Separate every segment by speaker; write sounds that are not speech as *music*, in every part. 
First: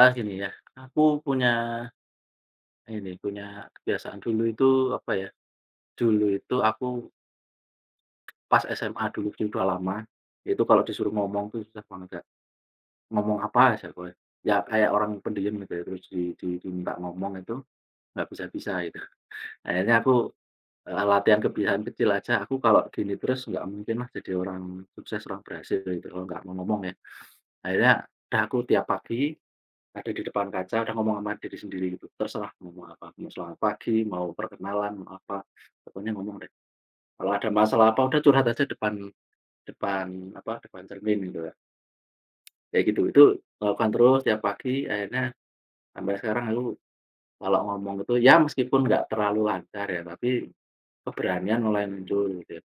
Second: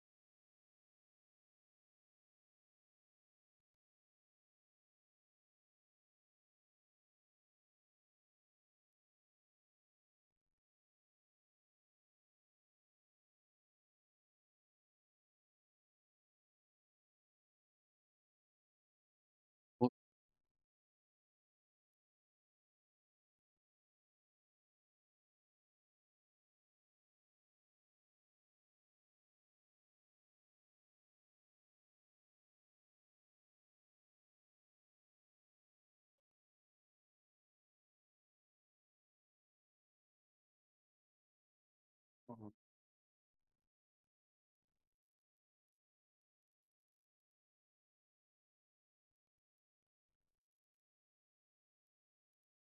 Speaker 1: Eh gini ya, aku punya ini, punya kebiasaan dulu itu apa ya, dulu itu aku pas SMA dulu tuh udah lama, itu kalau disuruh ngomong tuh susah banget Kak, ngomong apa aja pokoknya. Ya kayak orang pendiem gitu ya, terus di di diminta ngomong itu, nggak bisa-bisa gitu.
Speaker 2: M
Speaker 1: Akhirnya aku, eee, latihan kebiasaan kecil aja, aku kalau gini terus nggak mungkin lah jadi orang sukses, orang berhasil gitu, kalau nggak mau ngomong ya. Akhirnya udah aku tiap pagi ada di depan kaca, ada ngomong ama diri sendiri gitu, terserah ngomong apa, mau selamat pagi, mau perkenalan, mau apa, pokoknya ngomong deh. Kalau ada masalah apa, udah curhat aja depan depan apa, depan cermin gitu ya.
Speaker 2: Mhm.
Speaker 1: Kayak gitu, itu lakukan terus tiap pagi, akhirnya sampai sekarang aku kalau ngomong gitu, ya meskipun nggak terlalu lancar ya, tapi keberanian mulai muncul gitu ya.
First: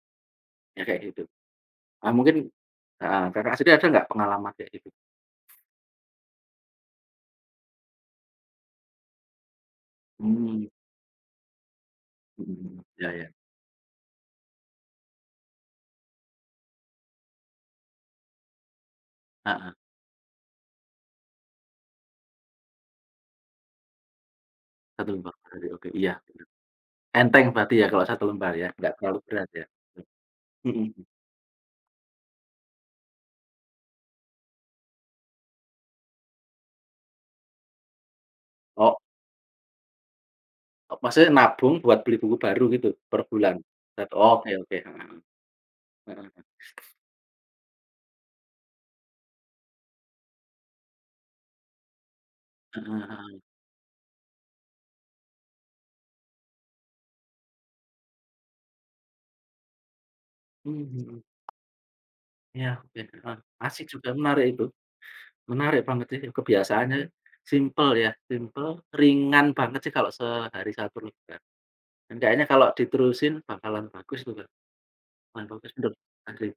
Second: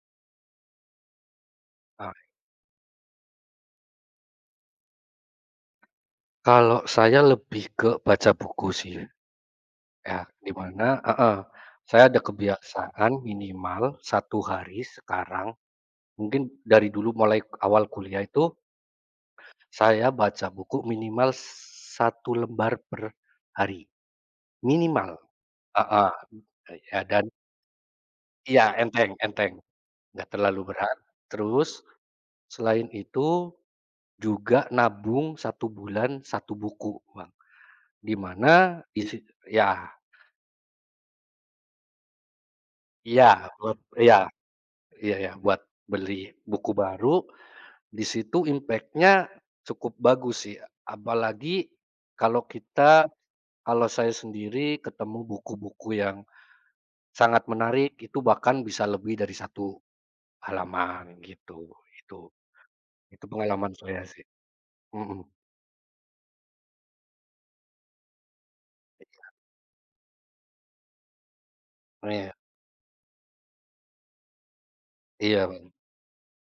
Speaker 1: Ya kayak gitu. Ah
Speaker 2: Oh.
Speaker 1: mungkin heeh, Kakak sendiri ada nggak pengalaman kayak gitu?
Speaker 2: Kalau saya lebih ke baca buku sih ya. Ya di
Speaker 1: Mmm.
Speaker 2: mana heeh, saya ada
Speaker 1: Mhm mhm, iya
Speaker 2: kebiasaan
Speaker 1: iya.
Speaker 2: minimal 1 hari sekarang, mungkin dari dulu mulai awal kuliah itu
Speaker 1: Heeh.
Speaker 2: saya baca buku minimal 1 lembar per hari.
Speaker 1: 1
Speaker 2: Minimal,
Speaker 1: lembar per hari, oke
Speaker 2: heeh,
Speaker 1: iya bener.
Speaker 2: eee, ya dan
Speaker 1: Enteng berarti ya kalo 1 lembar ya,
Speaker 2: Iya
Speaker 1: gak
Speaker 2: enteng
Speaker 1: terlalu berat
Speaker 2: enteng,
Speaker 1: ya,
Speaker 2: gak terlalu berat,
Speaker 1: mhm.
Speaker 2: terus selain itu juga nabung 1 bulan, 1 buku Bang, di mana
Speaker 1: O
Speaker 2: isi ya.
Speaker 1: O maksudnya nabung buat beli buku baru gitu per
Speaker 2: Iya,
Speaker 1: bulan?
Speaker 2: ep
Speaker 1: Dan
Speaker 2: iya,
Speaker 1: oke oke, mhm
Speaker 2: iya
Speaker 1: mhm.
Speaker 2: iya, buat beli
Speaker 1: Mhm,
Speaker 2: buku
Speaker 1: hmm.
Speaker 2: baru, di situ impact-nya cukup bagus sih, apalagi kalau
Speaker 1: Mhm
Speaker 2: kita
Speaker 1: mhm.
Speaker 2: kalau saya sendiri ketemu buku-buku yang sangat menarik, itu bahkan bisa lebih dari 1
Speaker 1: Mmm,
Speaker 2: halaman
Speaker 1: mhm.
Speaker 2: gitu itu.
Speaker 1: Ya oke,
Speaker 2: Itu
Speaker 1: heeh,
Speaker 2: pengalaman
Speaker 1: asik
Speaker 2: saya
Speaker 1: juga
Speaker 2: sih,
Speaker 1: menarik itu.
Speaker 2: mhm.
Speaker 1: Menarik banget sih, kebiasaannya simple ya, simple,
Speaker 2: Iya.
Speaker 1: ringan banget sih kalau sehari 1 juga.
Speaker 2: Oh ya.
Speaker 1: Hendaknya kalau diterusin bakalan bagus itu Kak, lumayan
Speaker 2: Iya
Speaker 1: bagus.
Speaker 2: ben
Speaker 1: *unintelligible*